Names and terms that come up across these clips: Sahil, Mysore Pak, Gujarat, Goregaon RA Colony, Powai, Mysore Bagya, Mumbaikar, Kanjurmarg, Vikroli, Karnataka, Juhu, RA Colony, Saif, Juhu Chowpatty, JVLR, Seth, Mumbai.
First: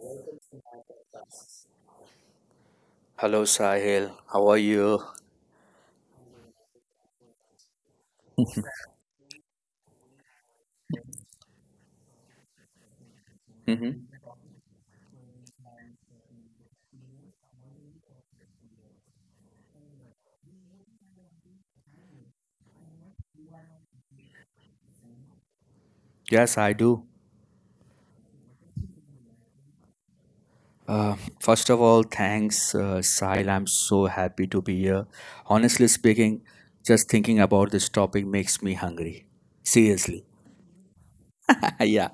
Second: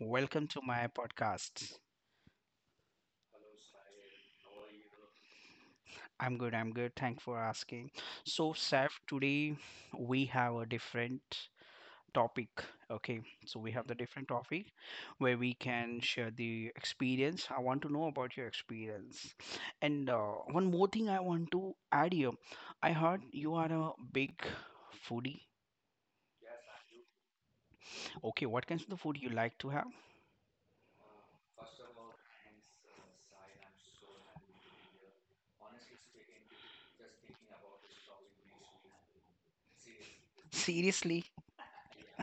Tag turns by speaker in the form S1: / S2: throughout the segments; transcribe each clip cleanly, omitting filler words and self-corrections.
S1: Welcome to my podcast.
S2: Hello, Sahil. How are you?
S1: I'm good. Thanks for asking. So, Saif, today we have a different topic. Okay. So, we have the
S2: hmm
S1: different topic where we can share the experience. I want to know about your experience. And one more thing I want to add here, I heard you are a big foodie.
S2: Yes, I do.
S1: Okay. What kinds of the food you like to have?
S2: First
S1: First
S2: of
S1: of
S2: all,
S1: all, thanks,
S2: thanks,
S1: Sai.
S2: Sahil. I'm
S1: I'm so
S2: so happy
S1: happy
S2: to
S1: to be
S2: be here.
S1: here.
S2: Honestly
S1: Honestly speaking,
S2: speaking,
S1: just
S2: just thinking
S1: thinking
S2: about
S1: about
S2: this
S1: this topic
S2: topic makes
S1: makes
S2: me
S1: me happy.
S2: hungry.
S1: Seriously.
S2: Seriously.
S1: Seriously?
S2: yeah.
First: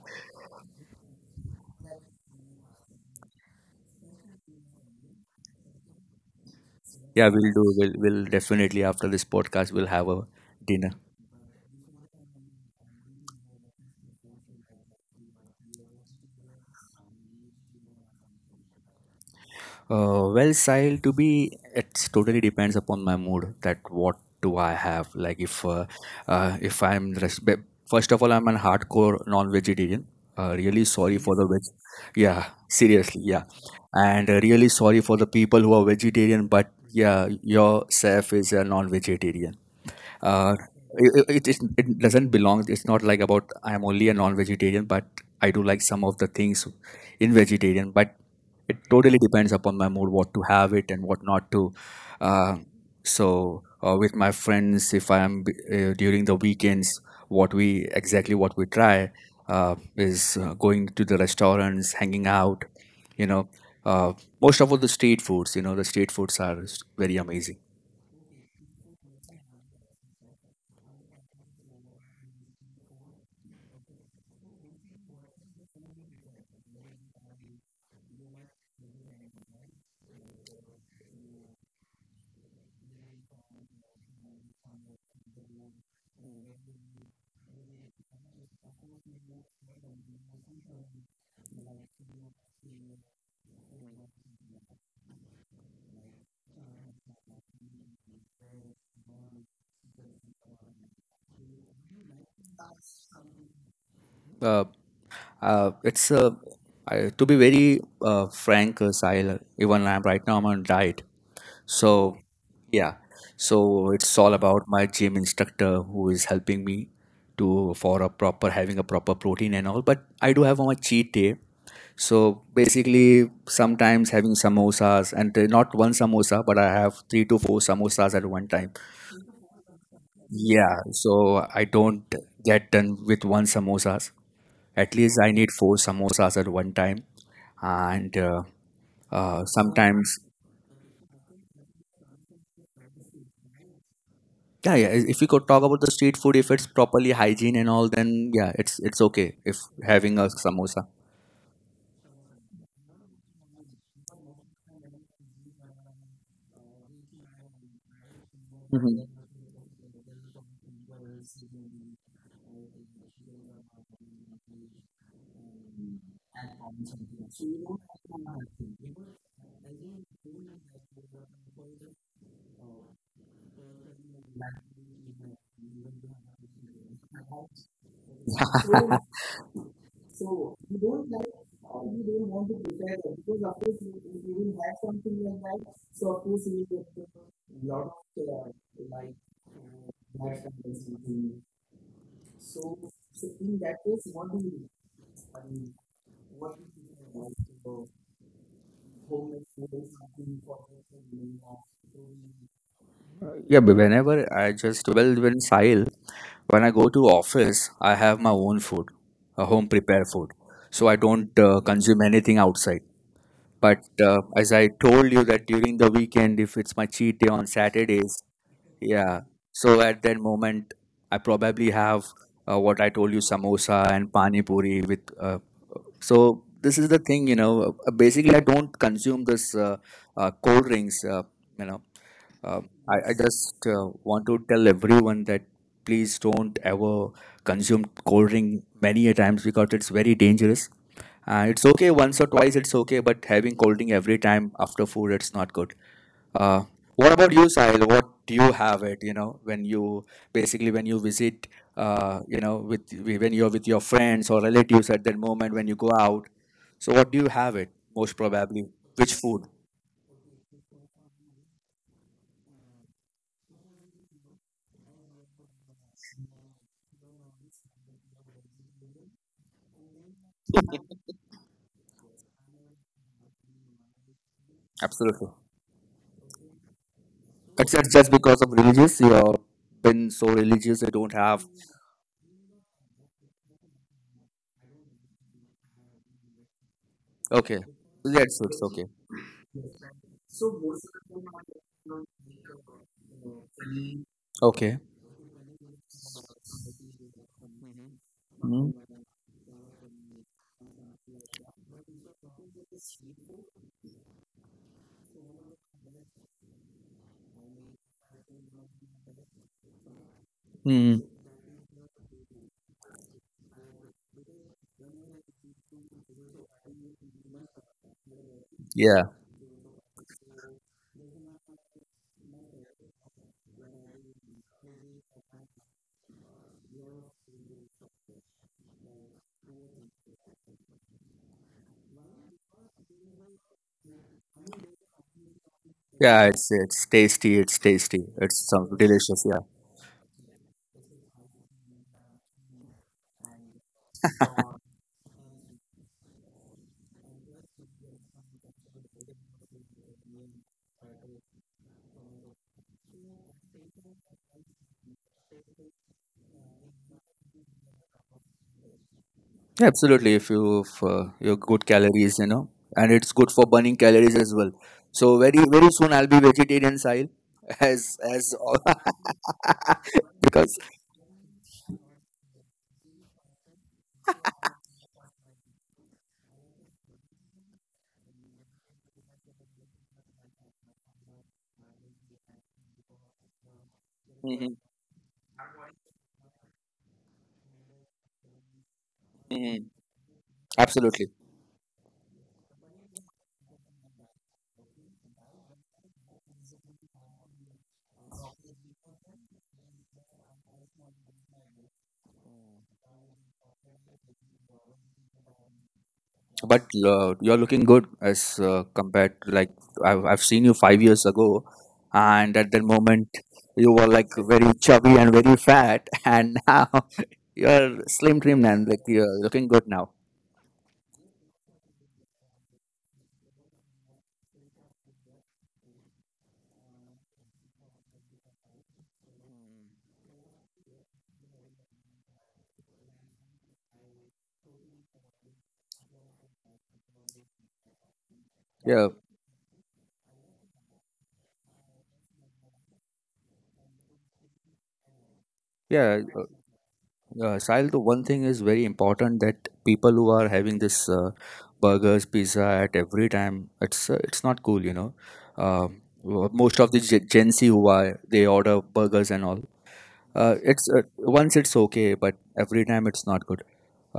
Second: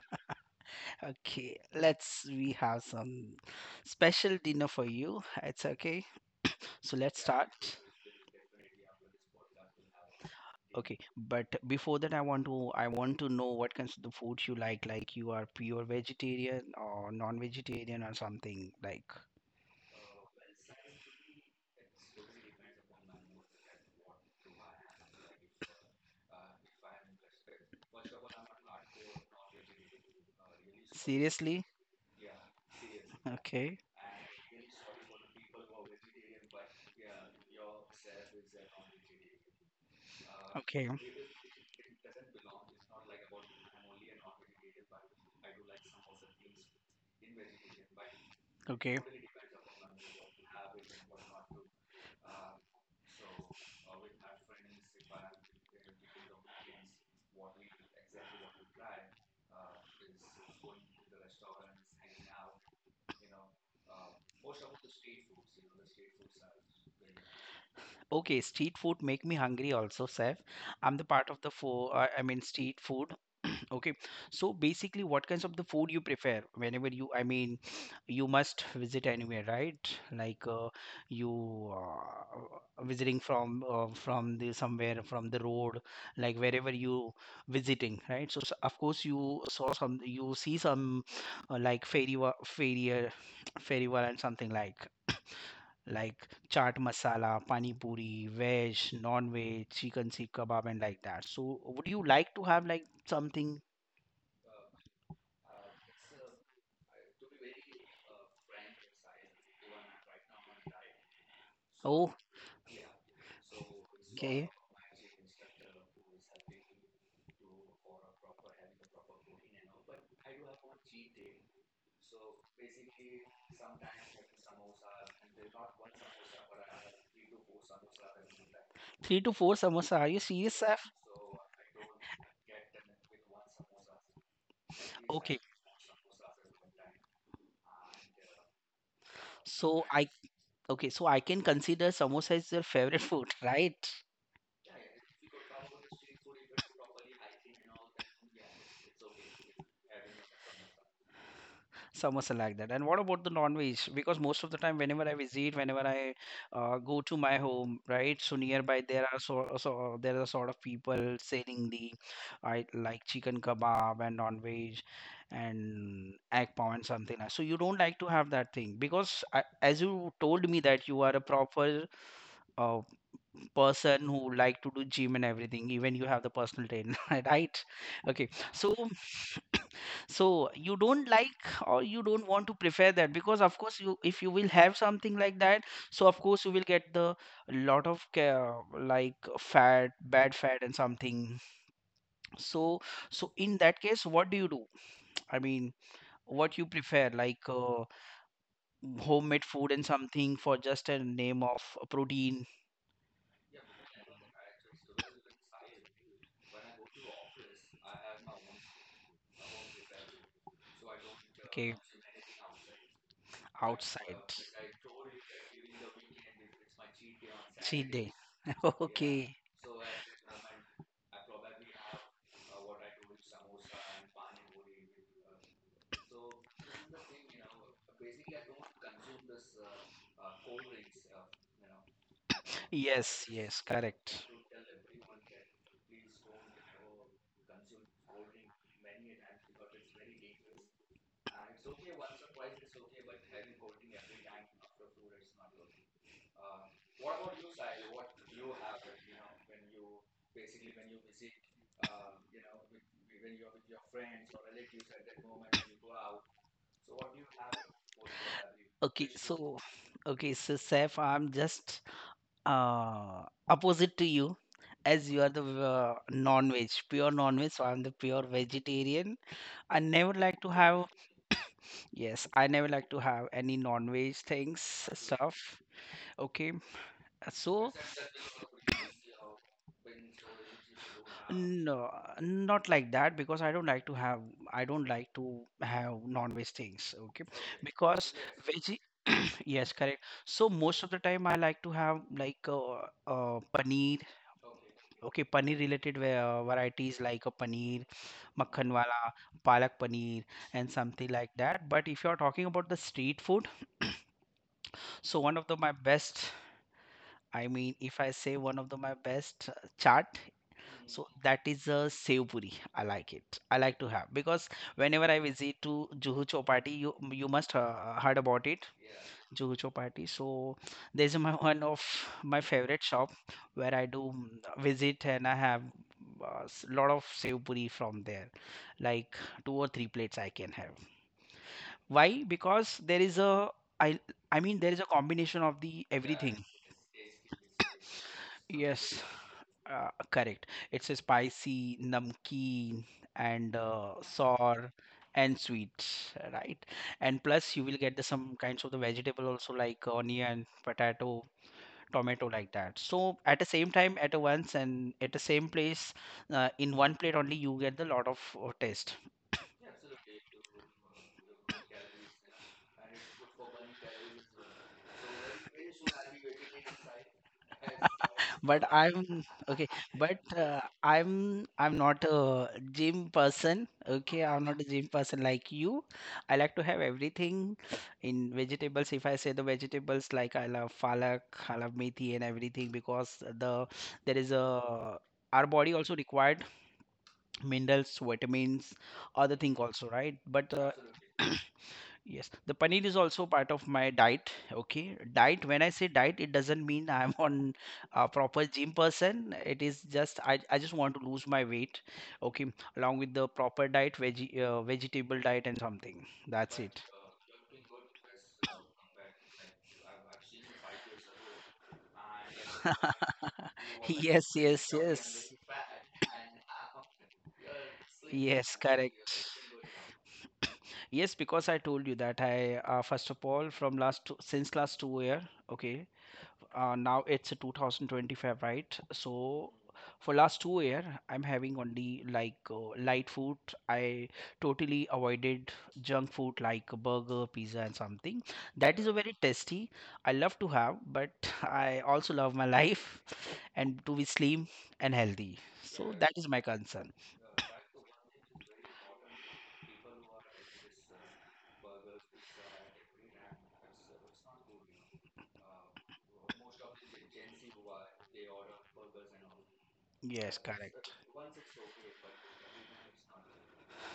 S1: Okay, let's we have some special dinner for you. It's okay. So let's, yeah,
S2: Yeah,
S1: start,
S2: we'll do.
S1: absolutely.
S2: We'll definitely, after this podcast, we'll have a dinner.
S1: Okay, but before that I want to know what kinds of the food you like. Like you are pure vegetarian or non-vegetarian or something. Like,
S2: Style to be, it's totally depends upon my mood. That what do I have? Like if first of all I'm an hardcore non-vegetarian. Really
S1: so,
S2: sorry for the veg.
S1: seriously?
S2: Yeah, seriously, yeah,
S1: Okay.
S2: and really sorry for the people who are vegetarian. But yeah, your chef is a non-vegetarian. uh,
S1: Okay.
S2: it doesn't belong, it's not like about I am only a non-vegetarian, but I do like some of the things in vegetarian. But it
S1: Okay.
S2: totally depends upon my mood what to have it and what not to. uh, with my friends, if I am during the weekends, what we try is going to the restaurants, hanging out, you know, uh, most of all the street foods, you know, the street foods are very amazing.
S1: Okay, street food make me hungry also, Seth. I'm the part of the four, I mean, street food. Okay, so basically, what kinds of the food you prefer whenever you, I mean, you must visit anywhere, right? Like uh, you visiting from the somewhere from the road, like wherever you visiting, right? So, s of course you you see some like and something like chaat masala, pani puri, veg, non-veg, chicken sikh kebab and like that. So, would you like to have like something?
S2: Uh, Uh, it's uh, to be very frank, Sahil, even I'm right now I'm on diet. So
S1: Oh,
S2: yeah, so it's all
S1: okay,
S2: about my gym instructor who is helping me to, for a proper, having a proper protein and all. But I do have my cheat day. So basically, sometimes having samosas and not one samosa, but I have three to four samosas at one time.
S1: three to four samosa. Are you serious,
S2: Yeah,
S1: Saf?
S2: so I don't get done with one samosas. At least I
S1: Okay,
S2: need four samosas at one time. And uh, uh,
S1: so I
S2: sometimes,
S1: okay, so I can consider samosa is your favorite food, right?
S2: yeah, yeah. If we could talk about the street food, if it's properly hygiene and all, then yeah, it's okay if having a samosa.
S1: Samosa like that. And what about the non-veg? Because most of the time, whenever I go to my home, right? So nearby
S2: Mhm.
S1: there are so there are sort of people selling the, I like chicken kebab and non-veg and egg pav and something like. So you don't like to have that thing because I, as you told me that you are a proper uh, person who like to do gym and everything. Even you have the personal trainer, right? Okay, so so you don't like or you don't want to prefer that because of course you if you will have something like that, so of course you will get the lot of like fat, bad fat and something. So so in that case what do you do, I mean, what you prefer like homemade food and something for just a name of a protein.
S2: Yeah, but whenever I just well when Sahil, when I go to office, I have my own food, a home prepared food, so I don't
S1: Okay,
S2: consume anything outside. But
S1: outside,
S2: as I told you that during the weekend, if it's my cheat day on
S1: cheat day.
S2: Saturdays, yeah.
S1: Okay.
S2: So at that moment, I probably have what I told you, samosa and pani puri with. So this is the thing, you know. Basically, I don't consume this cold drinks. You know, uh, I
S1: Yes, yes,
S2: just want
S1: correct.
S2: to tell everyone that please don't ever consume cold drink many a times because it's very dangerous. It's okay once or twice, it's okay, but having cold drink every time after food, it's not good. Uh, what about you, Sahil? What do you have it? You know, when you, basically when you visit, with when you're with your friends or relatives at that moment when you go out. So, what do you have it most probably?
S1: Okay,
S2: Which food?
S1: so okay, so Saif, I'm just uh opposite to you, as you are the non-veg, pure non-veg, so I'm the pure vegetarian. I never like to have, yes, I never like to have any non-veg things
S2: Absolutely.
S1: stuff. Okay, so
S2: Except just because of religious, you've been so religious, you don't have.
S1: no, not like that because I don't like to have non-veg things. Okay.
S2: Okay,
S1: Because
S2: that's it's
S1: veggie,
S2: okay.
S1: yes, correct, so most of the time I like to have like paneer.
S2: Okay.
S1: Okay, paneer related varieties like a paneer makhan wala, palak paneer and something like that. But if you're talking about the street food, so one of the my best, I mean if I say one of the my best chaat,
S2: Mm-hmm.
S1: so that is a sev puri. I like it. I like to have because whenever I visit to Juhu Chowpatty, you must heard about it.
S2: Yeah.
S1: Jujo party. So there's my one of my favorite shop where I do mm, visit and I have a lot of sev puri from there, like two or three plates I can have. Why? Because there is a, I I mean there is a combination of the, yeah,
S2: Yeah,
S1: everything.
S2: it's tasty. It's tasty. It's some
S1: Yes,
S2: delicious. Yeah.
S1: correct. It's a spicy, namkeen, and sour and sweets, right? And plus you will get the some kinds of the vegetable also like onion, potato, tomato like that, so at the same time at a once and at the same place in one plate only you get the lot of taste.
S2: Yeah, absolutely. If you if, your good calories, you know, and it's good for burning calories as well. So very very soon I'll be vegetarian style, as
S1: But I'm okay, but
S2: because
S1: I'm not a gym person, okay, I'm not a gym person like you. I like to have everything in vegetables. If I say the vegetables, like I love falak, I love methi and everything because the, there is a,
S2: mhm,
S1: our body also required minerals, vitamins, other thing
S2: mhm,
S1: also, right? but
S2: absolutely.
S1: yes, the paneer is also part of my diet. Okay, diet. When I say diet, it doesn't mean I'm on a proper gym person. It is just I just want to lose my weight. Okay, along with the proper diet, veggie vegetable diet and something. That's
S2: But
S1: it.
S2: you're looking good as compared to like I've seen you 5 years ago, and at that moment you were like
S1: Yes,
S2: very
S1: yes,
S2: chubby and very
S1: yes.
S2: fat, and now you're slim trim
S1: Yes,
S2: and like
S1: correct.
S2: you're looking good now.
S1: Yes, because I told you that I, first of all from last two, since last 2 year, okay, now it's 2025, right? So for last 2 year, I'm having only like light food. I totally avoided junk food like burger, pizza, and something. That
S2: Yeah,
S1: is a very tasty. I love to have, but I also love my life and to be slim and healthy. So
S2: yeah.
S1: that is my concern.
S2: Sahil, the one thing is very important that people who are having this burgers, pizza at every time, it's not cool, you know. Most of the Gen Z who are they order burgers and all,
S1: Yes,
S2: it's
S1: correct.
S2: once it's okay but every time it's not good.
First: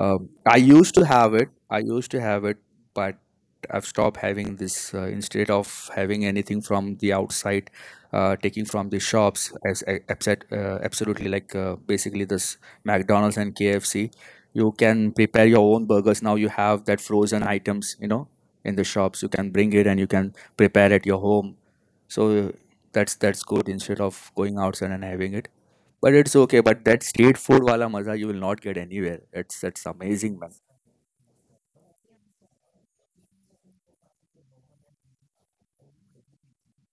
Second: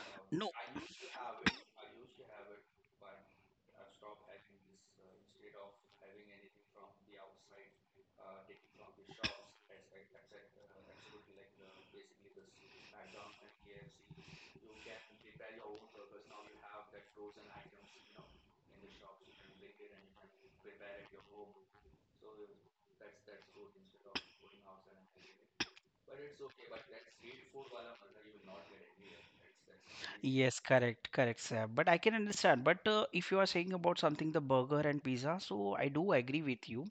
S1: No,
S2: I used to have it I used to have it but I've stopped having this. Instead of having anything from the outside, taking from the shops as a- upset absolutely like basically this McDonald's and KFC, you can prepare your own burgers. Now you have that frozen items, you know, in the shops. You can bring it and you can prepare at your home. so uh, that's good instead of going outside and having it. But it's okay. But that street food wala maza, you will not get anywhere. It's amazing, man.
S1: yes, correct, correct, sir. But I can understand. But if you are saying about something, the burger and pizza, so I do agree with you.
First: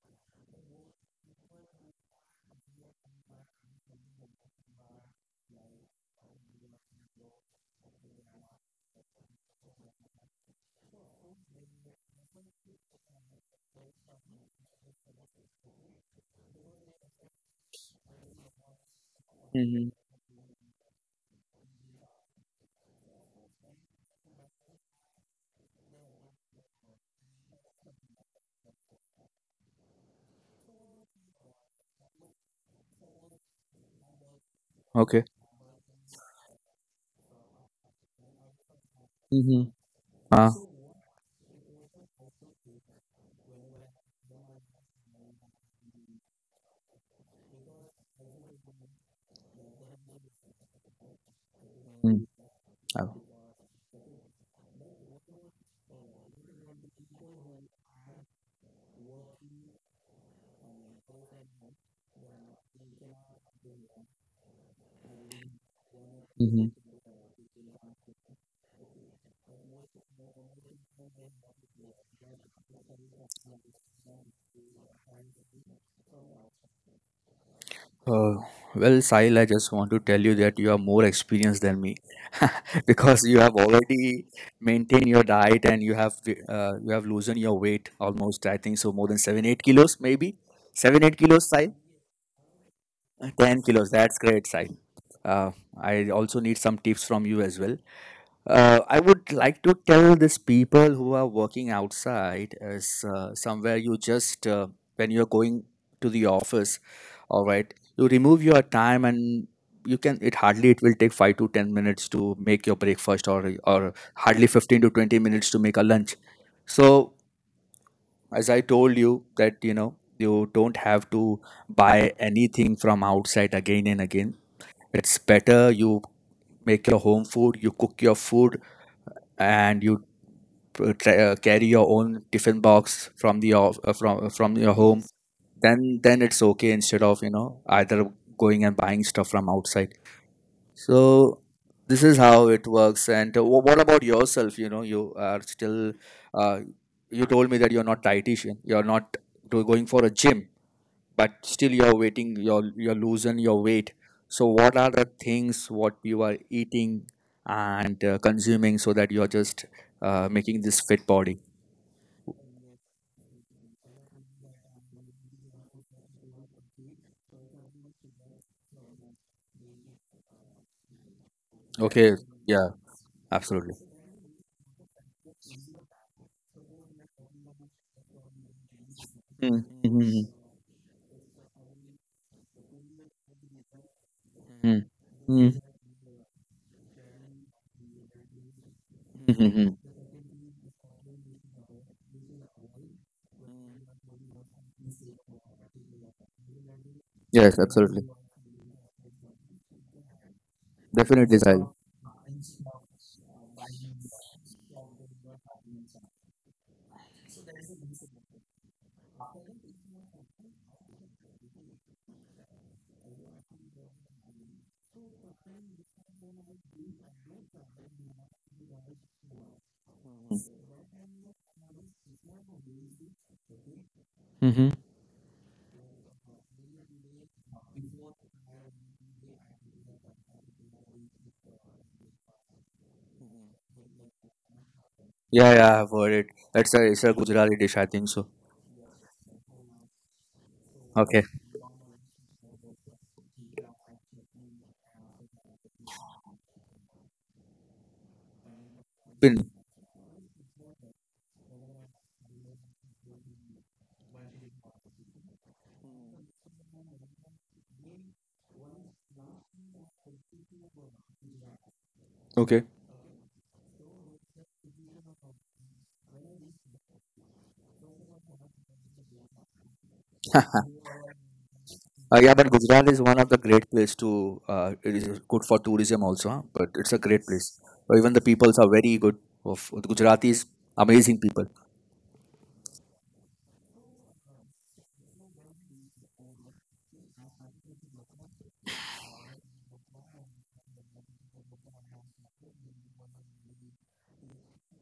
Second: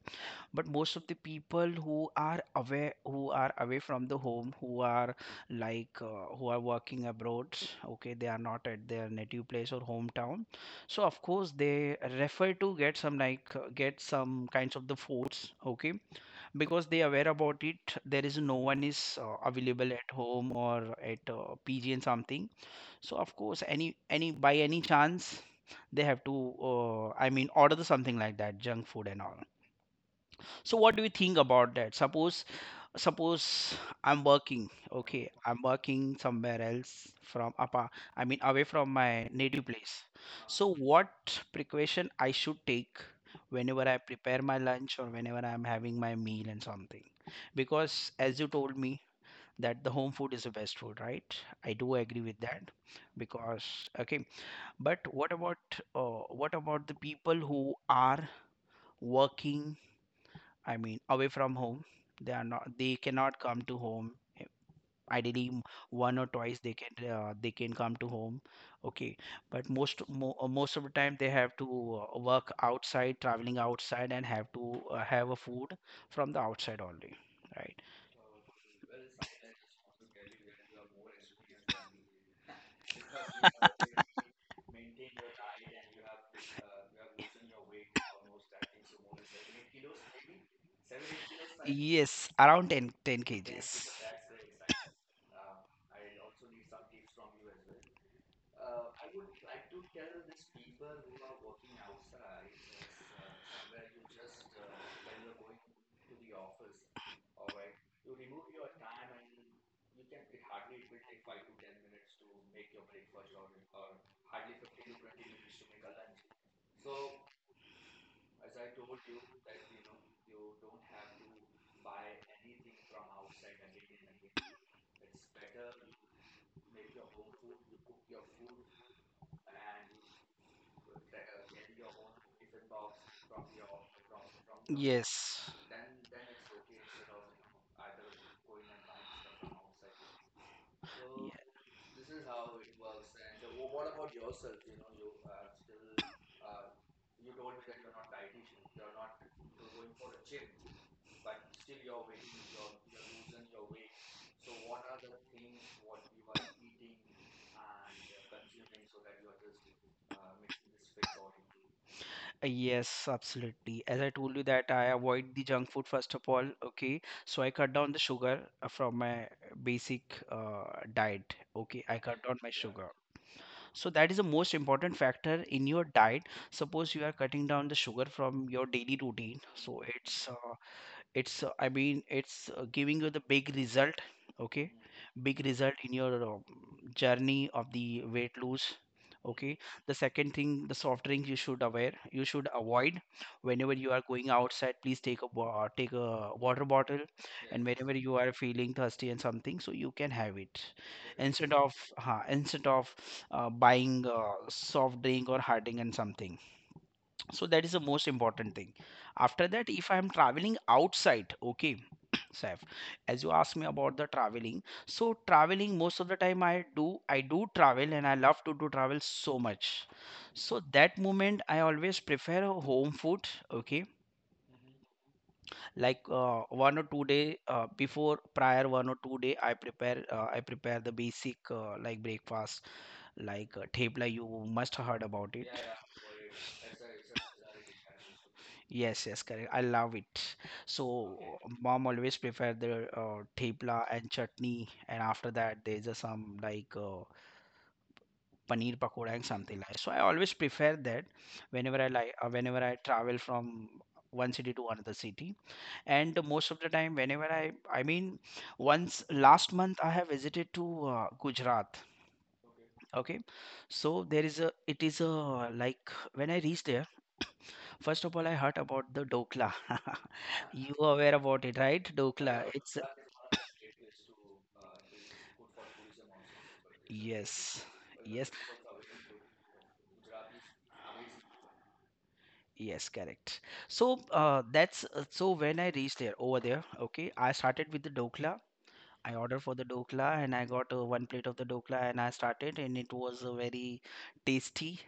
S1: But most of the people who are away from the home, who are like, who are working abroad, okay, they are not at their native place or hometown. So of course they refer to get some like get some kinds of the foods, okay, because they are aware about it. There is no one is
S2: Mm-hmm.
S1: available at home or at PG and something, so of course, any by any chance, they have to I mean order the something like that, junk food and all. So what do you think about that? Suppose I'm working,
S2: Okay.
S1: okay, I'm working somewhere else from apa, I mean away from my native
S2: Mm-hmm.
S1: place.
S2: Uh,
S1: So what precaution I should take whenever I prepare my lunch or whenever I'm having my meal and something? Because as you told me that the home food is the best food, right? I do agree with that
S2: uh,
S1: because, okay, but what about the people who are working? I mean, away from home. They are not. They cannot come to home. Eh, ideally, one or twice
S2: Mm-hmm.
S1: they can come to home. Okay, but most of the time they have to work outside, traveling outside, and have to have a food from the outside only, right?
S2: uh, Sahil, I just want to tell you that you are more experienced than me, because you have already maintained your diet and you have, you have loosened your weight almost. I think so, more than 7-8 kilos, maybe 7-8 kilos, Sahil.
S1: Yes, around ten
S2: Ten
S1: kgs.
S2: kilos. That's great, Sahil. Uh, I also need some tips from you as well. I would like to tell these people who are working outside as somewhere. You just, when you're going to the office, all right, you remove your time and you can, it hardly it will take 5 to 10 minutes to make your breakfast, or hardly 15 to 20 minutes to make a lunch. So as I told you that, you know, you don't have to buy anything from outside again and again. It's better you make your home food, you cook your food, and you carry your own tiffin box from the off, from your home.
S1: Yes.
S2: Then it's okay, instead of, you know, either going and buying stuff from outside.
S1: Y-
S2: So this is how it works. And what about yourself? You know, you are still, uh, you told me that you're not dietitian, you're not going for a gym, but still you're waiting, you're losing your weight. So what are the things what you are eating and consuming, so that you're just making this fit body?
S1: Yes, absolutely. As I told you that I avoid the junk food first of all, okay? So I cut down the sugar from my basic uh, diet, okay? I
S2: Okay.
S1: cut down my
S2: Yeah.
S1: sugar.
S2: Absolutely.
S1: So that is the most important factor in your diet. Suppose you are cutting down the sugar from your daily routine,
S2: Mm,
S1: so it's
S2: mhm,
S1: giving you the big result, okay,
S2: mhm,
S1: big
S2: mhm,
S1: result in your journey of the weight loss,
S2: mhm,
S1: okay.
S2: mhm.
S1: The second thing, the soft drink, you should aware, you should avoid. Whenever you are going outside, please take a take a water bottle, and
S2: Yes,
S1: whenever
S2: absolutely.
S1: you are feeling thirsty and something, so you can have it
S2: Definitely,
S1: instead
S2: Sahil.
S1: of uh, instead of buying soft drink or hard drink and something. So that is the most important thing. After that if I am traveling outside, okay, Saif, as you asked me about the traveling, so traveling most of the time I do travel and I love to do travel so much. So that moment I always prefer a home food, okay,
S2: Mm-hmm.
S1: like 1 or 2 day before prior 1 or 2 day I prepare I prepare the basic like breakfast, like thepla, you must heard about it.
S2: Yeah. Yeah. I've heard it. It's a Gujarati dish, I think so.
S1: Yes, yes, correct. I love it. So
S2: Okay.
S1: okay, mom always prefer the thepla and chutney, and after that there's a some like paneer pakoda and
S2: Pin.
S1: something like. So I always prefer that whenever I like whenever I travel from one city to another city, and most of the time whenever I mean once last month I have visited to Gujarat,
S2: Okay.
S1: okay, so there is a, it is a like when I reached there, first of all I heard about the dokla. You are aware about it, right? Dokla,
S2: Yeah, but
S1: it's a-
S2: Gujarat is one of the great place to. It is good for tourism also, huh? But it's a great place.
S1: yes,
S2: Or even the
S1: yes,
S2: peoples are very good. Of the Gujaratis, amazing people.
S1: yes, correct. So that's so when I reached there over there, okay, I started with the dokla. I ordered for the dokla and I got one plate of the dokla and I started, and it was very tasty,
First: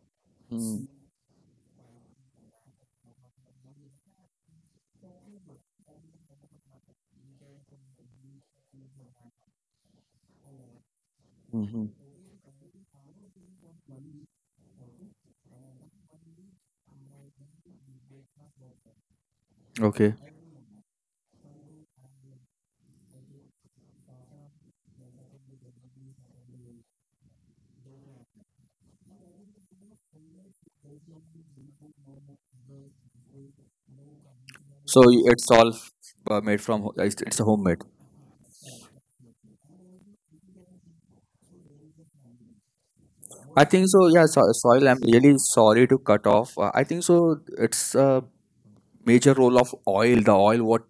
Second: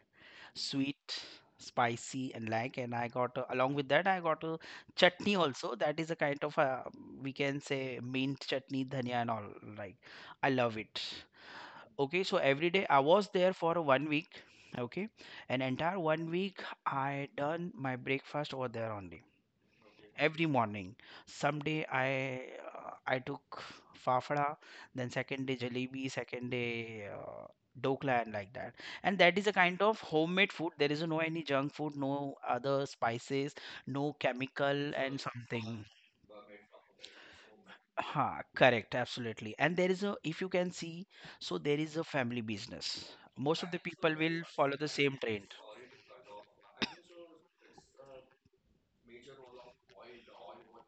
S2: Mm-hmm.
S1: sweet, spicy, and, like, and I got, along with that I got a chutney also. That is a kind of, we can say, mint chutney, dhania and all, like. I love it. Okay, so every day I was there for one week. Okay, an entire one week I done my breakfast over there only,
S2: Okay.
S1: every morning. Someday I took fafda, then second day jalebi, second day dokla, and like that. And that is a kind of homemade food. There is no any junk food, no other spices, no chemical
S2: So
S1: and
S2: it's all
S1: something.
S2: made from, it's homemade.
S1: Ha, correct, absolutely. And there is a, if you can see, so there is a family business.
S2: I
S1: Most of the
S2: think so.
S1: people
S2: Yeah, so,
S1: will follow
S2: soil.
S1: the
S2: I'm
S1: same
S2: really
S1: trend.
S2: sorry to cut off. I think so, it's a major role of oil. The oil what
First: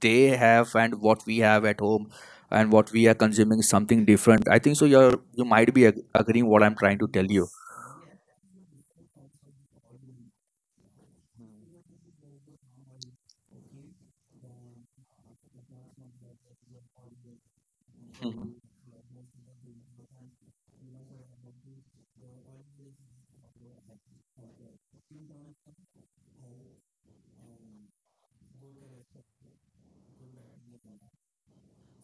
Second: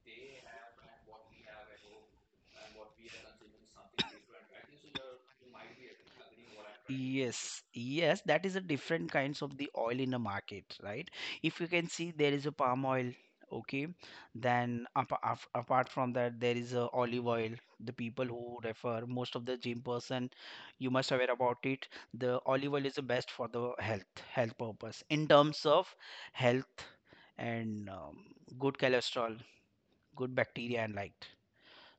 S2: they have and what we have at home, and what we are consuming is something different. I think so. You're, you might be agreeing what I'm trying to tell you.
S1: Yes, yes, that is a different kinds of the oil in the market, right? If you can see, there is a palm oil, okay. Then apart from that, there is a olive oil. The people who
S2: Mhm.
S1: refer most of the gym person, you must aware about it. The olive oil is the best for the health purpose in terms of health and, good cholesterol, good bacteria, and like.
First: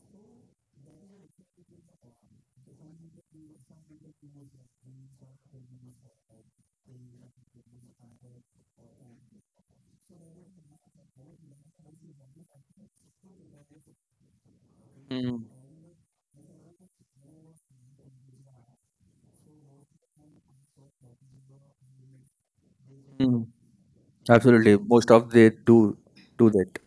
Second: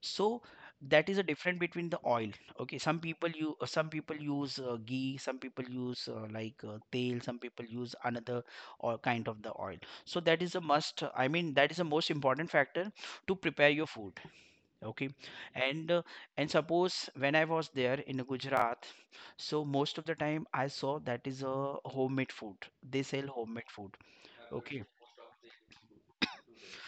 S1: So that is a difference between the oil. Okay, some people, you some people use ghee, some people use tail, some people use another or kind of the oil. So that is a must, I mean, that is the most important factor to prepare your food. Okay.
S2: Mhm.
S1: And suppose when I was there in Gujarat, so most of the time I saw that is a homemade food. They sell
S2: Mhm.
S1: homemade food.
S2: Absolutely,
S1: Okay.
S2: most of they do that.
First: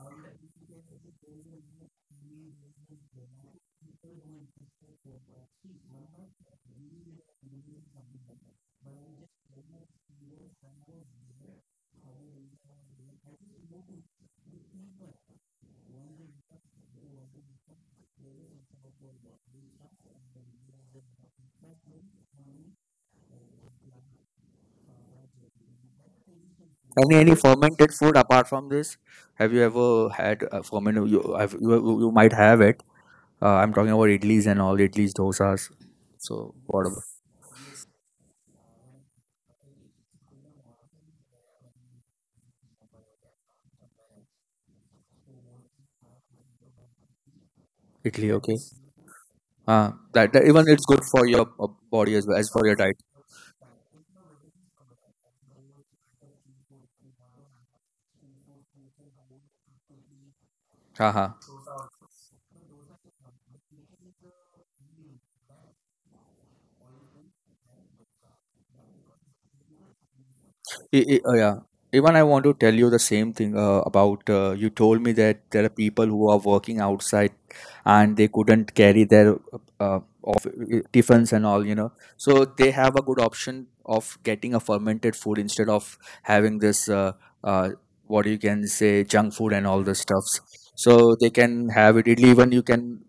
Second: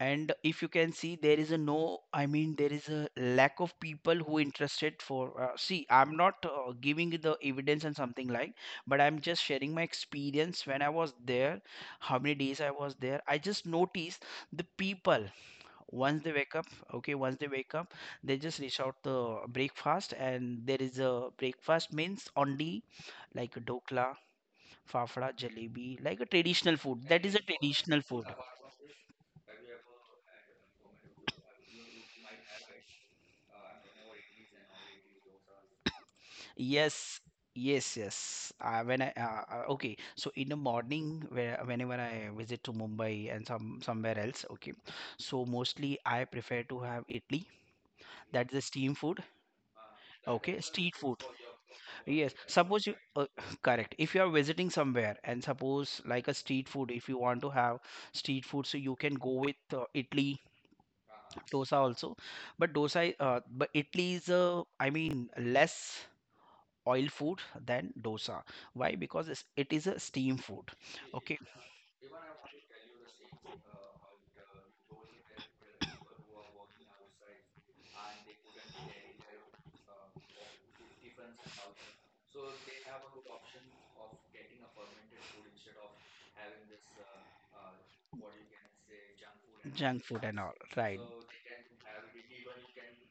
S1: And if you can see, there is a no, I mean, there is a lack of people who interested for, see, I'm not giving the evidence and something like, but I'm just sharing my experience. When I was there, how many days I was there, I just noticed the people. Once they wake up, okay, once they wake up, they just reach out the breakfast. And there is a breakfast means only like a dokla, fafda, jalebi, like a traditional food. That is
S2: Any
S1: a
S2: fermented
S1: traditional
S2: food
S1: food.
S2: apart from this? Have you ever had fermented? You, have, you might have it. I'm talking about idlis and all, idlis, dosas. So what about
S1: Yes, yes, yes. When I okay, so in the morning, where whenever I visit to Mumbai and somewhere else, okay, so mostly I prefer to have idli.
S2: Italy?
S1: That's
S2: Okay.
S1: the steam food.
S2: That, that
S1: Okay,
S2: even it's
S1: street
S2: good
S1: food.
S2: for your body as
S1: Yes,
S2: well as for your
S1: suppose you,
S2: diet.
S1: correct. If you are visiting somewhere and suppose like a street food, if you want to have street food, so you can go with idli,
S2: Haha.
S1: dosa also. But dosa, but idli is I mean, less oil food than dosa. Why? Because it is a steam food.
S2: Oh,
S1: Okay.
S2: yeah. Even I want to tell you the same thing about, you told me that there are people who are working outside and they couldn't carry their uh, of tiffins and all, you know. So they have a good option of getting a fermented food instead of having this uh, what you can say junk food and all the
S1: Junk food and
S2: stuffs.
S1: all, right.
S2: So they can have it. Idli, even you can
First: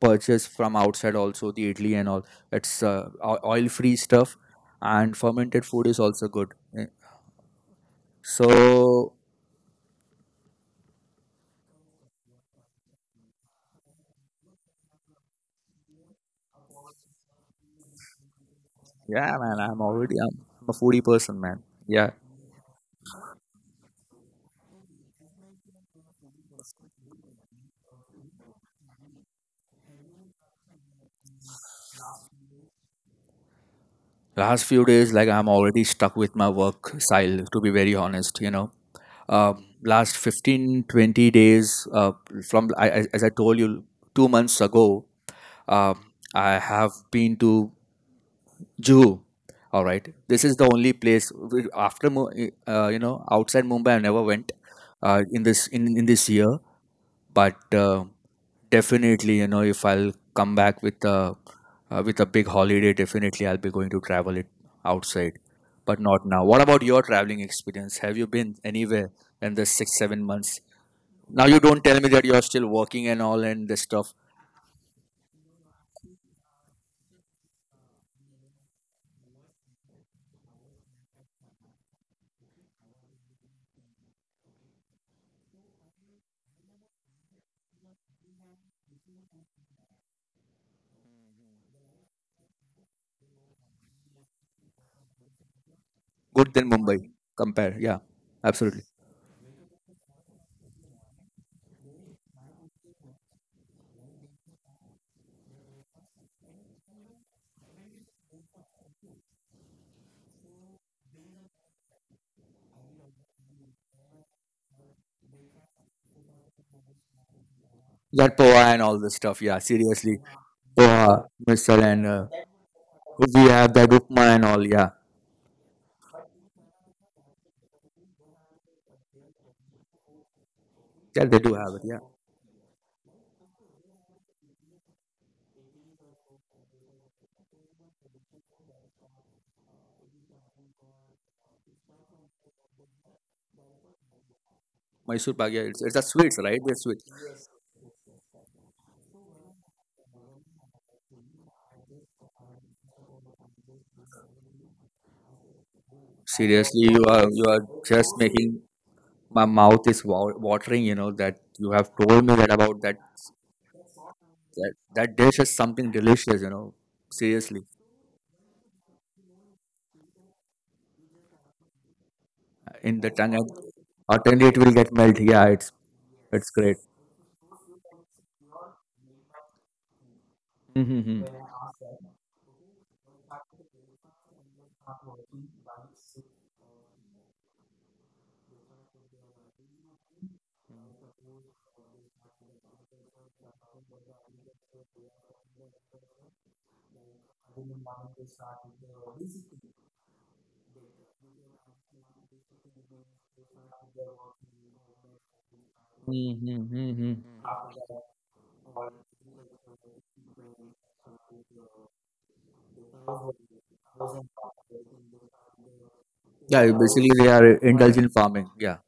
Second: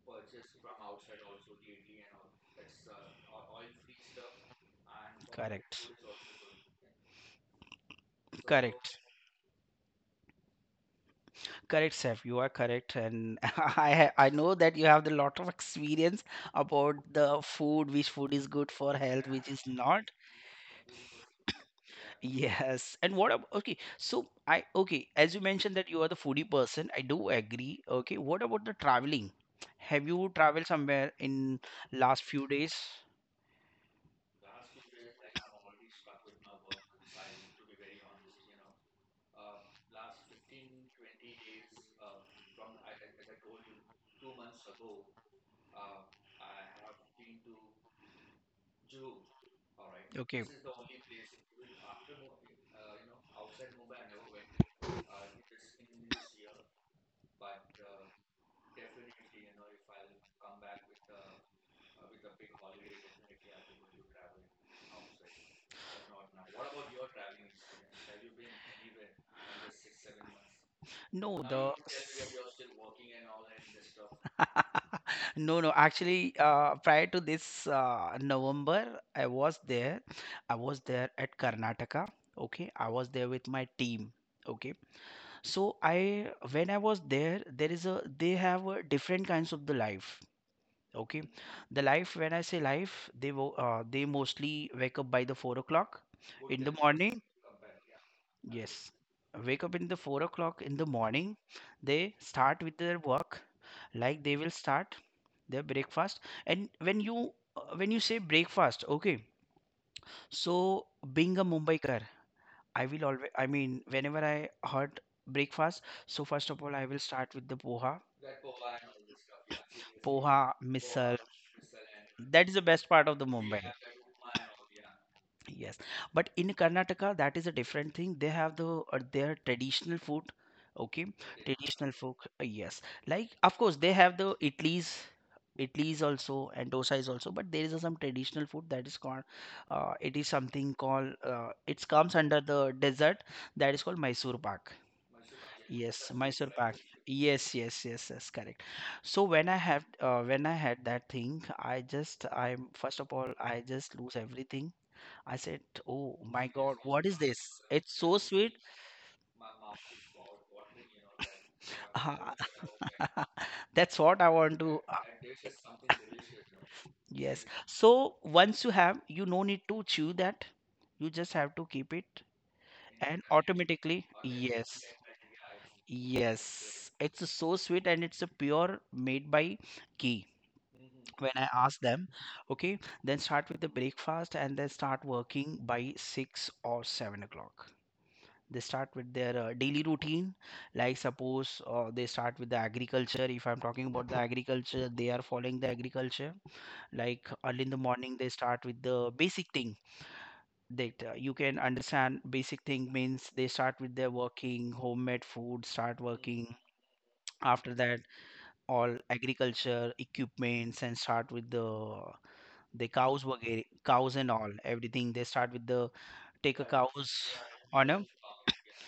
S2: purchase from outside also the idli and all. It's oil free stuff, and fermented food
S1: Correct,
S2: is also good. Eh,
S1: correct,
S2: so
S1: correct, Seth. You are correct. And I know that you have a lot of experience about the food, which food is good for health,
S2: yeah,
S1: which
S2: man,
S1: is
S2: I'm
S1: not.
S2: already I'm a foodie person, man. Yeah.
S1: Yes. And what about, okay, so I, okay, as you mentioned that you are the foodie person, I do agree. Okay, what about the traveling? Have you traveled somewhere in last few days?
S2: Last few days, like I'm already stuck with my work style, to be very honest, you know. Last 15, 20 days, from as I told you 2 months ago, I have been to Juhu. All right,
S1: Okay.
S2: this is the only place after you know, outside Mumbai I never went in this, in this year. But definitely, you know, if I'll come back with a, with a big holiday, definitely I'll be going to travel it outside, but not now. What about your traveling experience? Have you been anywhere in the 6 7 months?
S1: No,
S2: Now you
S1: the
S2: don't tell me that you're still working and all and this stuff.
S1: No, no. Actually, prior to this November, I was there. I was there at Karnataka. Okay, I was there with my team. Okay, so I when I was there, there is a, they have a different kinds of the life. Okay, the life, when I say life, they they mostly wake up by the 4 o'clock
S2: Good
S1: in the
S2: than Mumbai
S1: morning.
S2: compare, yeah, absolutely.
S1: Yes. Wake up in the 4 o'clock in the morning. They start with their work, like they will start their breakfast. And when you say breakfast, okay. So being a Mumbaikar, I will always, I mean, whenever I heard breakfast, so first of all, I will start with the poha.
S2: That poha and all this stuff, yeah, seriously.
S1: Poha, misal.
S2: Poha, misal, and
S1: That is the best part of the
S2: we
S1: Mumbai.
S2: have that upma and all, yeah.
S1: Yes, but in Karnataka, that is a different thing. They have the their traditional food. Okay,
S2: Yeah, they do have it,
S1: traditional
S2: yeah.
S1: food. Yes, like of course they have the idlis, idlis also, and dosa is also. But there is some traditional food that is called, it is something called, it comes under the desert, that is called Mysore Pak.
S2: Mysore Bagya, it's a
S1: Yes,
S2: sweets,
S1: Mysore
S2: right?
S1: Pak.
S2: They're sweet.
S1: Yes, yes, yes, yes, correct. So when I have when I had that thing, I first of all, I just lose everything. I said, "Oh my God,
S2: Seriously, you
S1: what is
S2: are,
S1: this?
S2: you are
S1: It's
S2: just
S1: so sweet."
S2: making my mouth is watering. You know that you have told
S1: Ah,
S2: me that about that,
S1: That's what I want
S2: that
S1: to.
S2: that dish is something delicious. You know,
S1: Yes.
S2: seriously,
S1: So once you have, you no need to chew that. You just have to keep it,
S2: in the
S1: and
S2: tongue, and
S1: automatically,
S2: utterly it will
S1: yes.
S2: get melt. Yeah, it's great.
S1: Yes, it's so sweet, and it's a pure made by ghee.
S2: Mm-hmm.
S1: When I ask them, okay, then start with the breakfast and then start working by 6 or 7 o'clock. They start with their daily routine. Like, suppose they start with the agriculture. If I'm talking about the agriculture, they are following the agriculture, like early in the morning. They start with the basic thing, data, you can understand. Basic thing means they start with their working, homemade food, start working.
S2: Mm-hmm.
S1: After that, all agriculture equipments, and start with the cows were getting, cows and all, everything. They start with the, take a
S2: Yeah, basically
S1: cows
S2: they are
S1: on a.
S2: indulgent farming. Yeah,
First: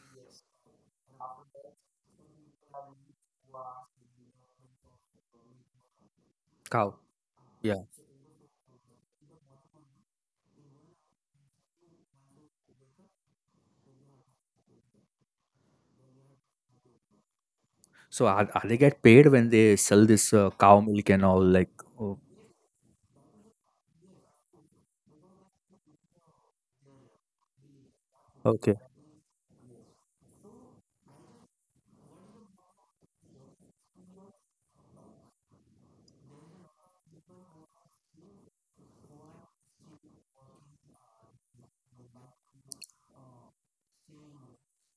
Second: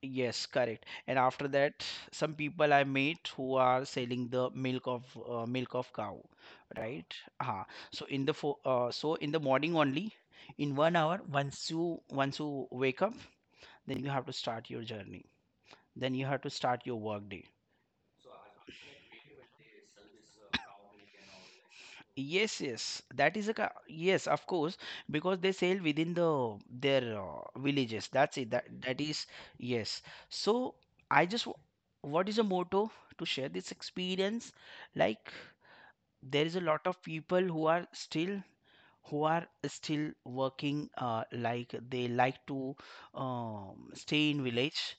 S1: Yes, correct. And after that, some people I meet who are selling the milk of, cow,
S2: cow.
S1: right? Uh,
S2: Yeah.
S1: so in the morning only, in one hour, once you wake up, then you have to start your journey, then you have to start your work day.
S2: So are they get paid when they sell this cow milk and all? Like, oh,
S1: Yes, yes, that is a yes, of course, because they sail within the their villages. That's it. That
S2: okay.
S1: that is. Yes. So i just w- what is a motto to share this experience. Like, there is a lot of people who are still, who are still working, like they like to, stay in village.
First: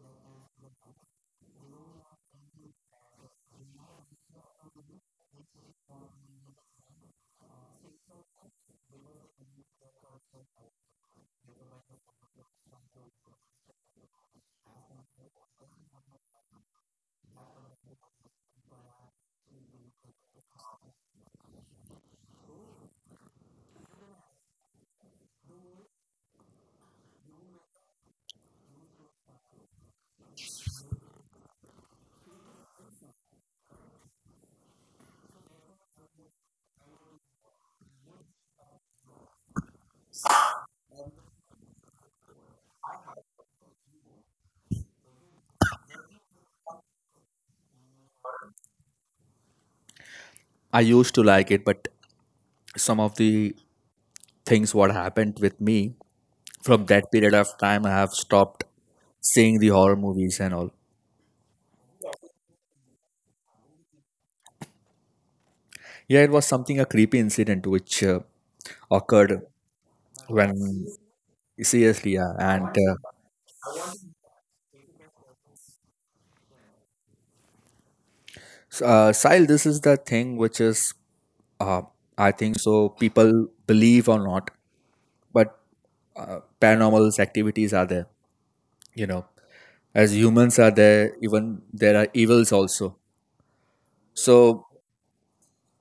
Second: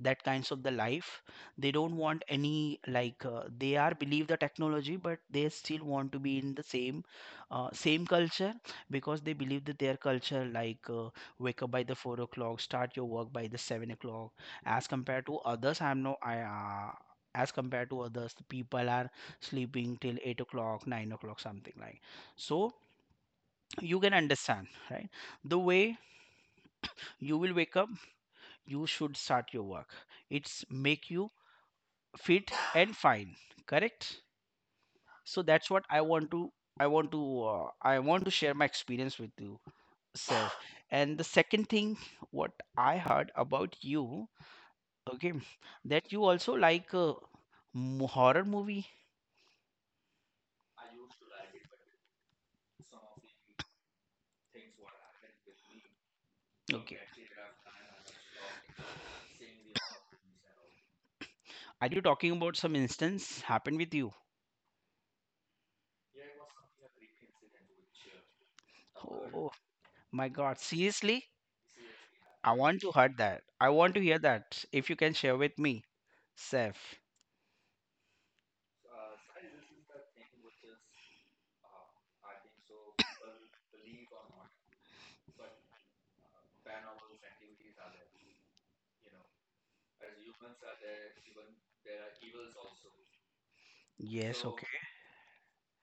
S1: That kinds of the life, they don't want any, like, they are believe the technology, but they still want to be in the same culture. Because they believe that their culture, like, wake up by the 4 o'clock, start your work by the 7 o'clock. As compared to others, I'm no I as compared to others, the people are sleeping till 8 o'clock, 9 o'clock, something like. So you can understand, right, the way you will wake up, you should start your work. It's make you fit and fine. Correct. So that's what I want to, I want to share my experience with you, Seth. And the second thing, what I heard about you, okay, that you also like horror movie.
S2: I used to like it, but some of the things what happened with me from
S1: Okay,
S2: that period of time I have stopped seeing the horror movies and all.
S1: are you talking about some instance happened with you?
S2: Yeah, it was something a creepy incident which occurred
S1: Oh my
S2: when,
S1: God, seriously,
S2: seriously. Yeah,
S1: I
S2: and
S1: want to
S2: uh,
S1: hear that, I want to hear that, if you can share with me, Seth.
S2: s- uh, Sahil, this is the thing which is, uh, I think so people believe or not, but paranormal activities are there, you know. As humans are there, even there are evils also.
S1: Yes, okay.
S2: so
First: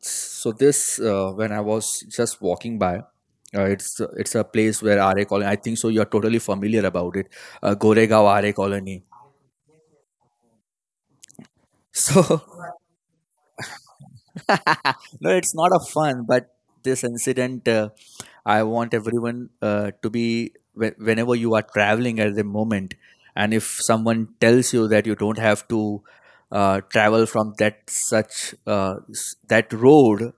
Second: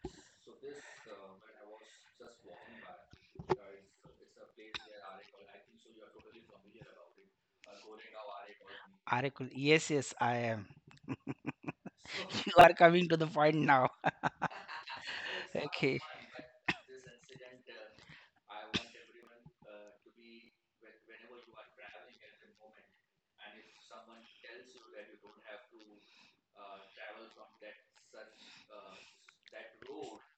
S2: So this, when I was just walking by, it's a place where RA Colony. I think so. You are totally familiar about it, Goregaon RA Colony.
S1: Arikul. Yes, yes, I am.
S2: So
S1: You are coming to the point now.
S2: no, it's not a
S1: Okay.
S2: fun, but this incident, I want everyone to be whenever you are traveling at the moment, and if someone tells you that you don't have to travel from that such that road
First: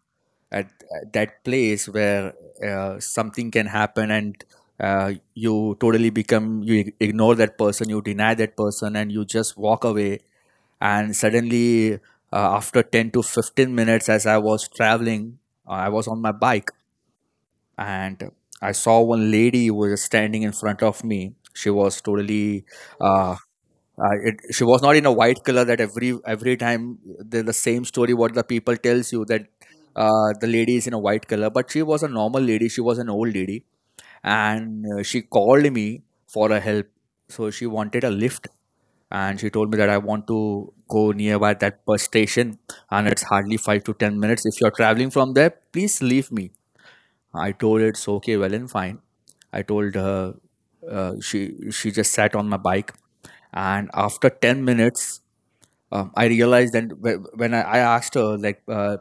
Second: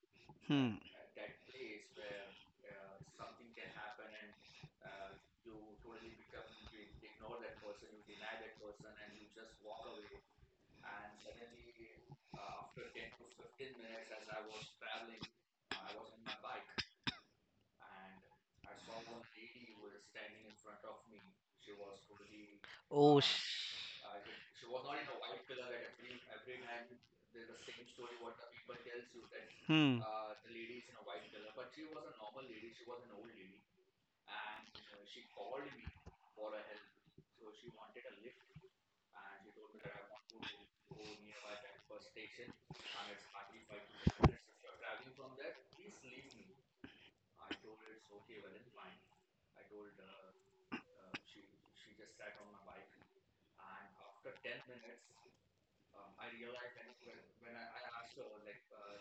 S2: at,
S1: Hmm.
S2: at that place where something can happen, and you totally become, you ignore that person, you deny that person and you just walk away. And suddenly, after 10 to 15 minutes, as I was traveling, I was on my bike, and I saw one lady who was standing in front of me. She was totally
S1: Oh,
S2: uh,
S1: sh-
S2: she was not in a white color that every time, the same story what the people tells you, that
S1: Hmm.
S2: the lady is in a white color, but she was a normal lady, she was an old lady. And she called me for a help. So she wanted a lift, and she told me that I want to go nearby that bus station, and it's hardly 5 to 10 minutes if you're traveling from there, please leave me. I told it's okay, well and fine. I told her, she just sat on my bike, and after 10 minutes, I realized then when I asked her, like,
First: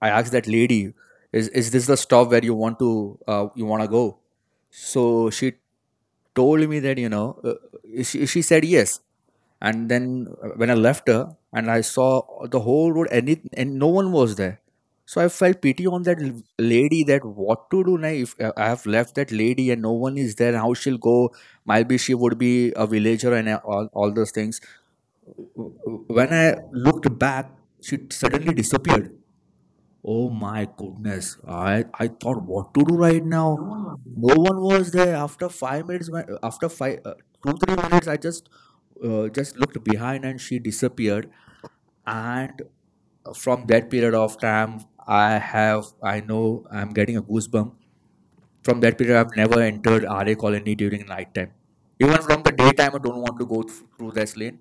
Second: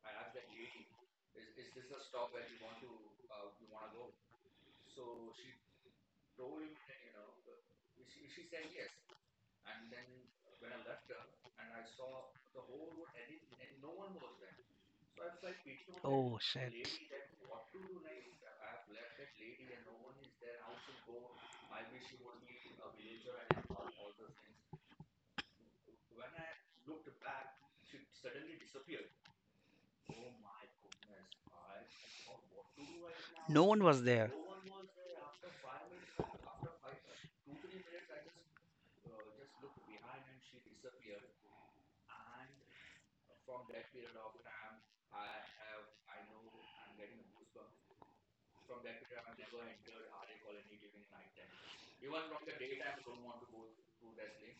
S2: I asked that lady, is this the stop where you want to, you want to go?" So she told me that, you know, she said yes. And then when I left her and I saw the whole road, any and no one was there, so I felt pity on that
S1: Oh, shit.
S2: lady. That what to do now if I have left that lady and no one is there? How she'll go? Maybe she would be a villager and all those things. When I looked back, she suddenly disappeared. Oh my goodness. I thought what to do right
S1: No one
S2: now.
S1: was there.
S2: No one was there. After 5 minutes, after five, two, 3 minutes, I just looked behind and she disappeared. And from that period of time, I know I'm getting a goosebump. From that period, I've never entered RA colony during night time. Even from the daytime, I don't want to go through this lane.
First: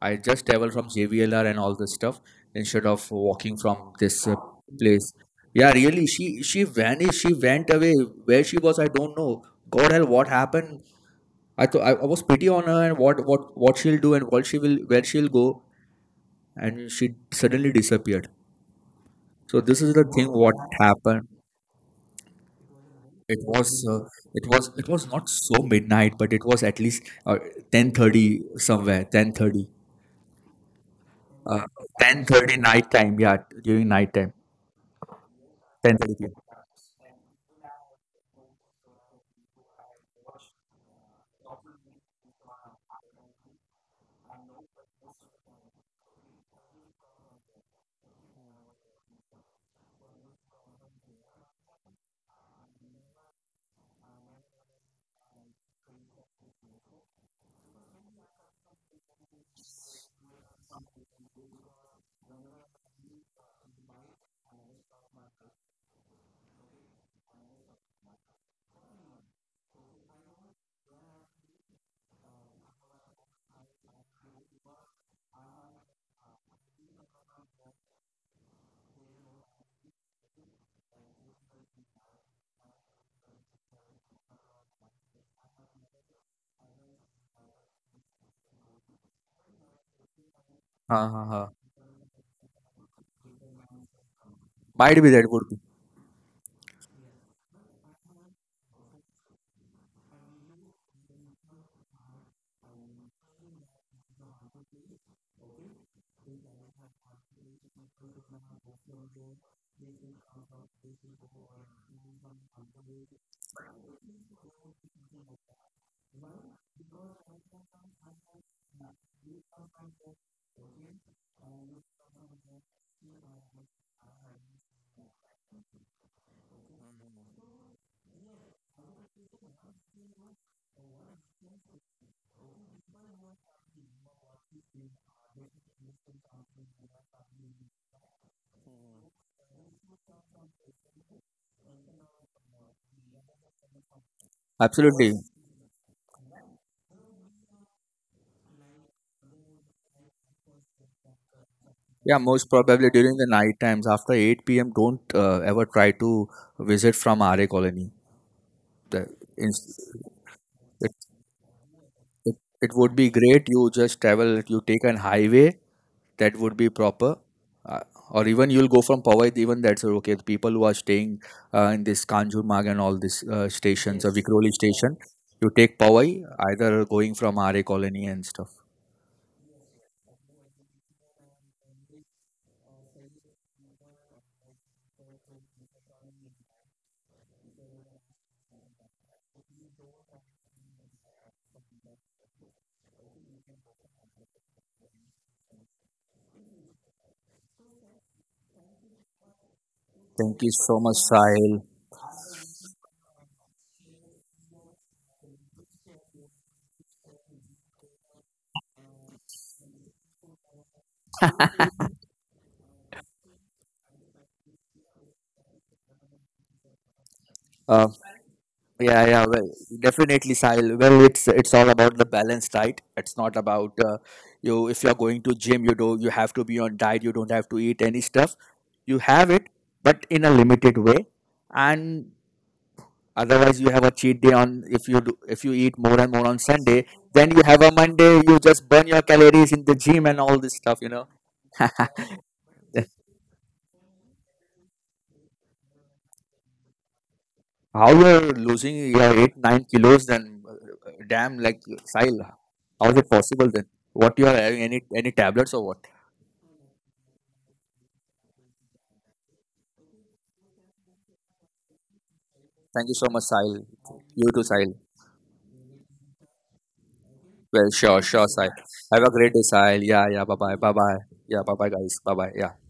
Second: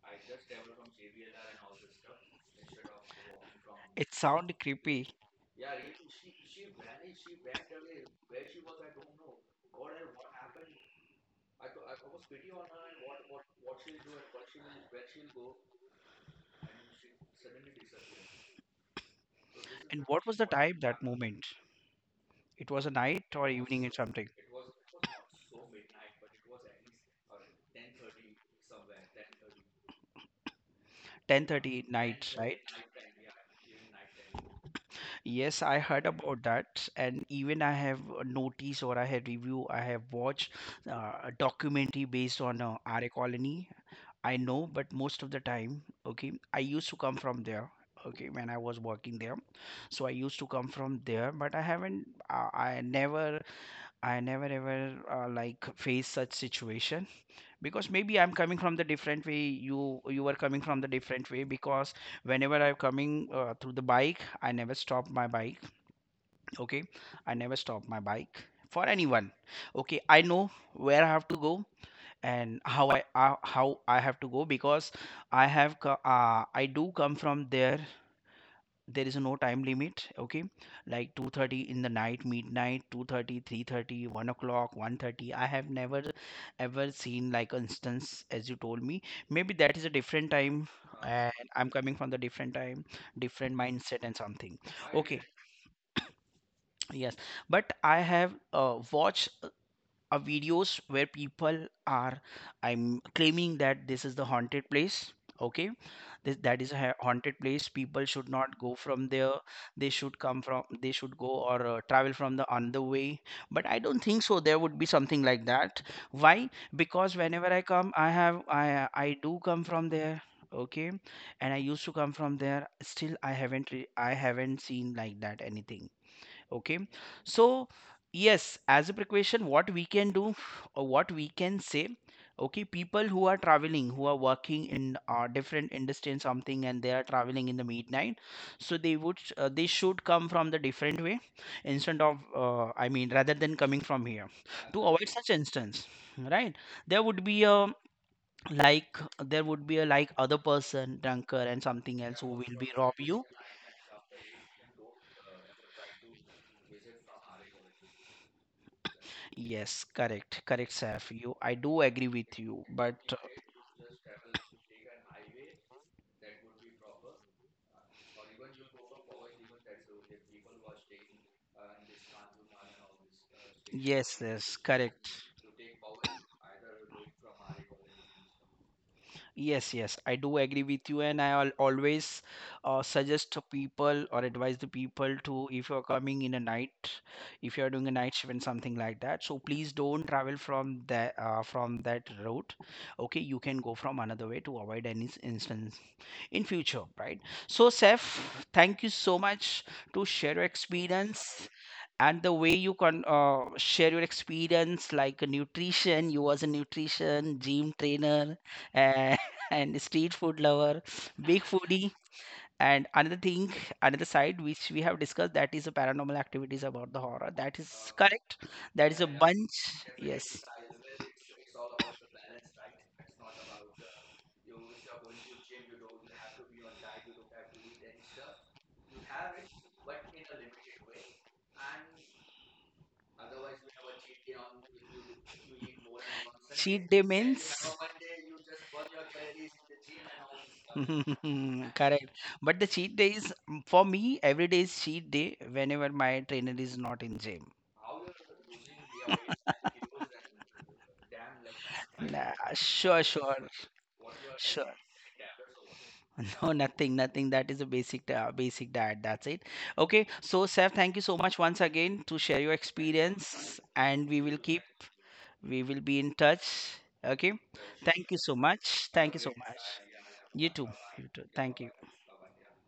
S2: I just travel from JVLR and all this stuff instead of walking from
S1: It
S2: this
S1: sounded creepy.
S2: place. Yeah, really, she vanished. She went away. Where she was, I don't know. God help, what happened? I thought I was pity on her and what what she'll do and what she will, where she'll go, and she suddenly disappeared. So this is the
S1: And what
S2: thing.
S1: was the
S2: What
S1: time that
S2: happened?
S1: moment? It was a night
S2: It
S1: or
S2: was
S1: evening or something.
S2: it was not so midnight, but it was at least, 10:30 somewhere. 10:30. Uh,
S1: 10:30 at
S2: ten
S1: night,
S2: thirty
S1: right?
S2: night time. Yeah, during night time.
S1: Yes, I
S2: Ten
S1: heard
S2: thirty. p
S1: about
S2: m.
S1: that, and even I have noticed, or I have review, I have watched a documentary based on RA Colony. I know, but most of the time, okay, I used to come from there. Okay, when I was working there, so I used to come from there, but I haven't. I never ever like faced such situation. Because maybe I'm coming from the different way. You were coming from the different way, because whenever I'm coming through the bike, I never stop my bike. Okay, I never stop my bike for anyone. Okay, I know where I have to go and how I have to go. Because I do come from there. There is no time limit, okay. Like 2:30 in the night, midnight, 2:30, 3:30, 1 o'clock, 1:30. I have never ever seen like instance as you told me. Maybe that is a different time,
S2: Uh, uh,
S1: and
S2: uh.
S1: I'm coming from the different time, different mindset and something.
S2: Might be
S1: Okay.
S2: that would be,
S1: Yes. But I have watched videos where people are, I'm claiming that this is the haunted place, okay. This, that is a haunted place, people should not go from there, they should come from, they should go or travel from the other way. But I don't think so there would be something like that. Why? Because whenever I come, I have, I do come from there, okay. And I used to come from there, still I haven't, I haven't seen like that anything, okay. So yes, as a precaution, what we can do, or what we can say, okay, people who are traveling, who are working in different industry and something, and they are traveling in the midnight, so they would, they should come from the different way instead of, I mean, rather than coming from here, to
S2: absolutely.
S1: avoid such instance, right. There would be a, like, there would be a, like, other person drunker and something
S2: Yeah,
S1: else who
S2: most
S1: will be
S2: probably
S1: rob
S2: during the
S1: you.
S2: night times after eight p.m. don't ever try to visit from RA colony. The, in,
S1: Yes, correct, correct, Saif. You, I do agree with
S2: It
S1: you,
S2: would
S1: but,
S2: be great. You just travel, you take an highway, that would be proper. Uh, or even you'll go from Powai, even that's okay. The people who are staying in this Kanjurmarg and all these stations, or yes,
S1: yes,
S2: Vikroli
S1: yes,
S2: station,
S1: correct.
S2: you take Powai, either going from RA colony and stuff.
S1: Yes, yes, I do agree with you, and I al always suggest to people, or advise the people to, if you're coming in a night, if you're doing a night shift and something like that, so please don't travel from that, from that route. Okay, you can go from another way to avoid any instance in future, right. So Seth, thank you so much to share
S2: Thank
S1: your
S2: you so much,
S1: experience,
S2: Sahil.
S1: and the way you can share your experience like a nutrition, you was a nutrition gym trainer uh, and street food lover, big foodie. And another thing, another side which we have discussed, that is the paranormal activities about the horror, that is
S2: Uh,
S1: correct. That
S2: Yeah,
S1: is a
S2: yeah, well,
S1: bunch.
S2: definitely,
S1: Yes.
S2: Sahil. Well, it's all about the balance, right? It's not about you. If you're going to gym, you have to be on diet. You don't have to eat any stuff. You have it, but in a limited way. And otherwise, you have a cheat day on if you do, if you eat more and more on Sunday.
S1: Cheat day
S2: Then you
S1: means.
S2: have a Monday. You just burn your calories in the gym and all this stuff. You know.
S1: Correct. But the cheat day is, for me every day is cheat day whenever my trainer is not in gym.
S2: How you're losing your 8 9 kilos? Then damn, like Sahil,
S1: Nah,
S2: how is
S1: sure,
S2: it
S1: sure.
S2: possible then? What you are having,
S1: Sure.
S2: any tablets or what?
S1: No, nothing, nothing. That is a basic, basic diet. That's it. Okay. So, Seth, thank you so much once again to share your
S2: Thank you so much,
S1: experience,
S2: Sahil.
S1: and we
S2: You
S1: will
S2: too,
S1: keep.
S2: Sahil.
S1: We will be in touch. Okay.
S2: Well, sure,
S1: Thank you
S2: sure,
S1: so
S2: Sahil.
S1: much.
S2: Have a
S1: Thank you
S2: great
S1: so
S2: day,
S1: much.
S2: Sahil. Yeah, yeah. Bye,
S1: You
S2: bye,
S1: too.
S2: bye, bye.
S1: You too.
S2: Yeah, bye,
S1: Thank
S2: bye,
S1: you.
S2: guys. Bye, bye. Yeah.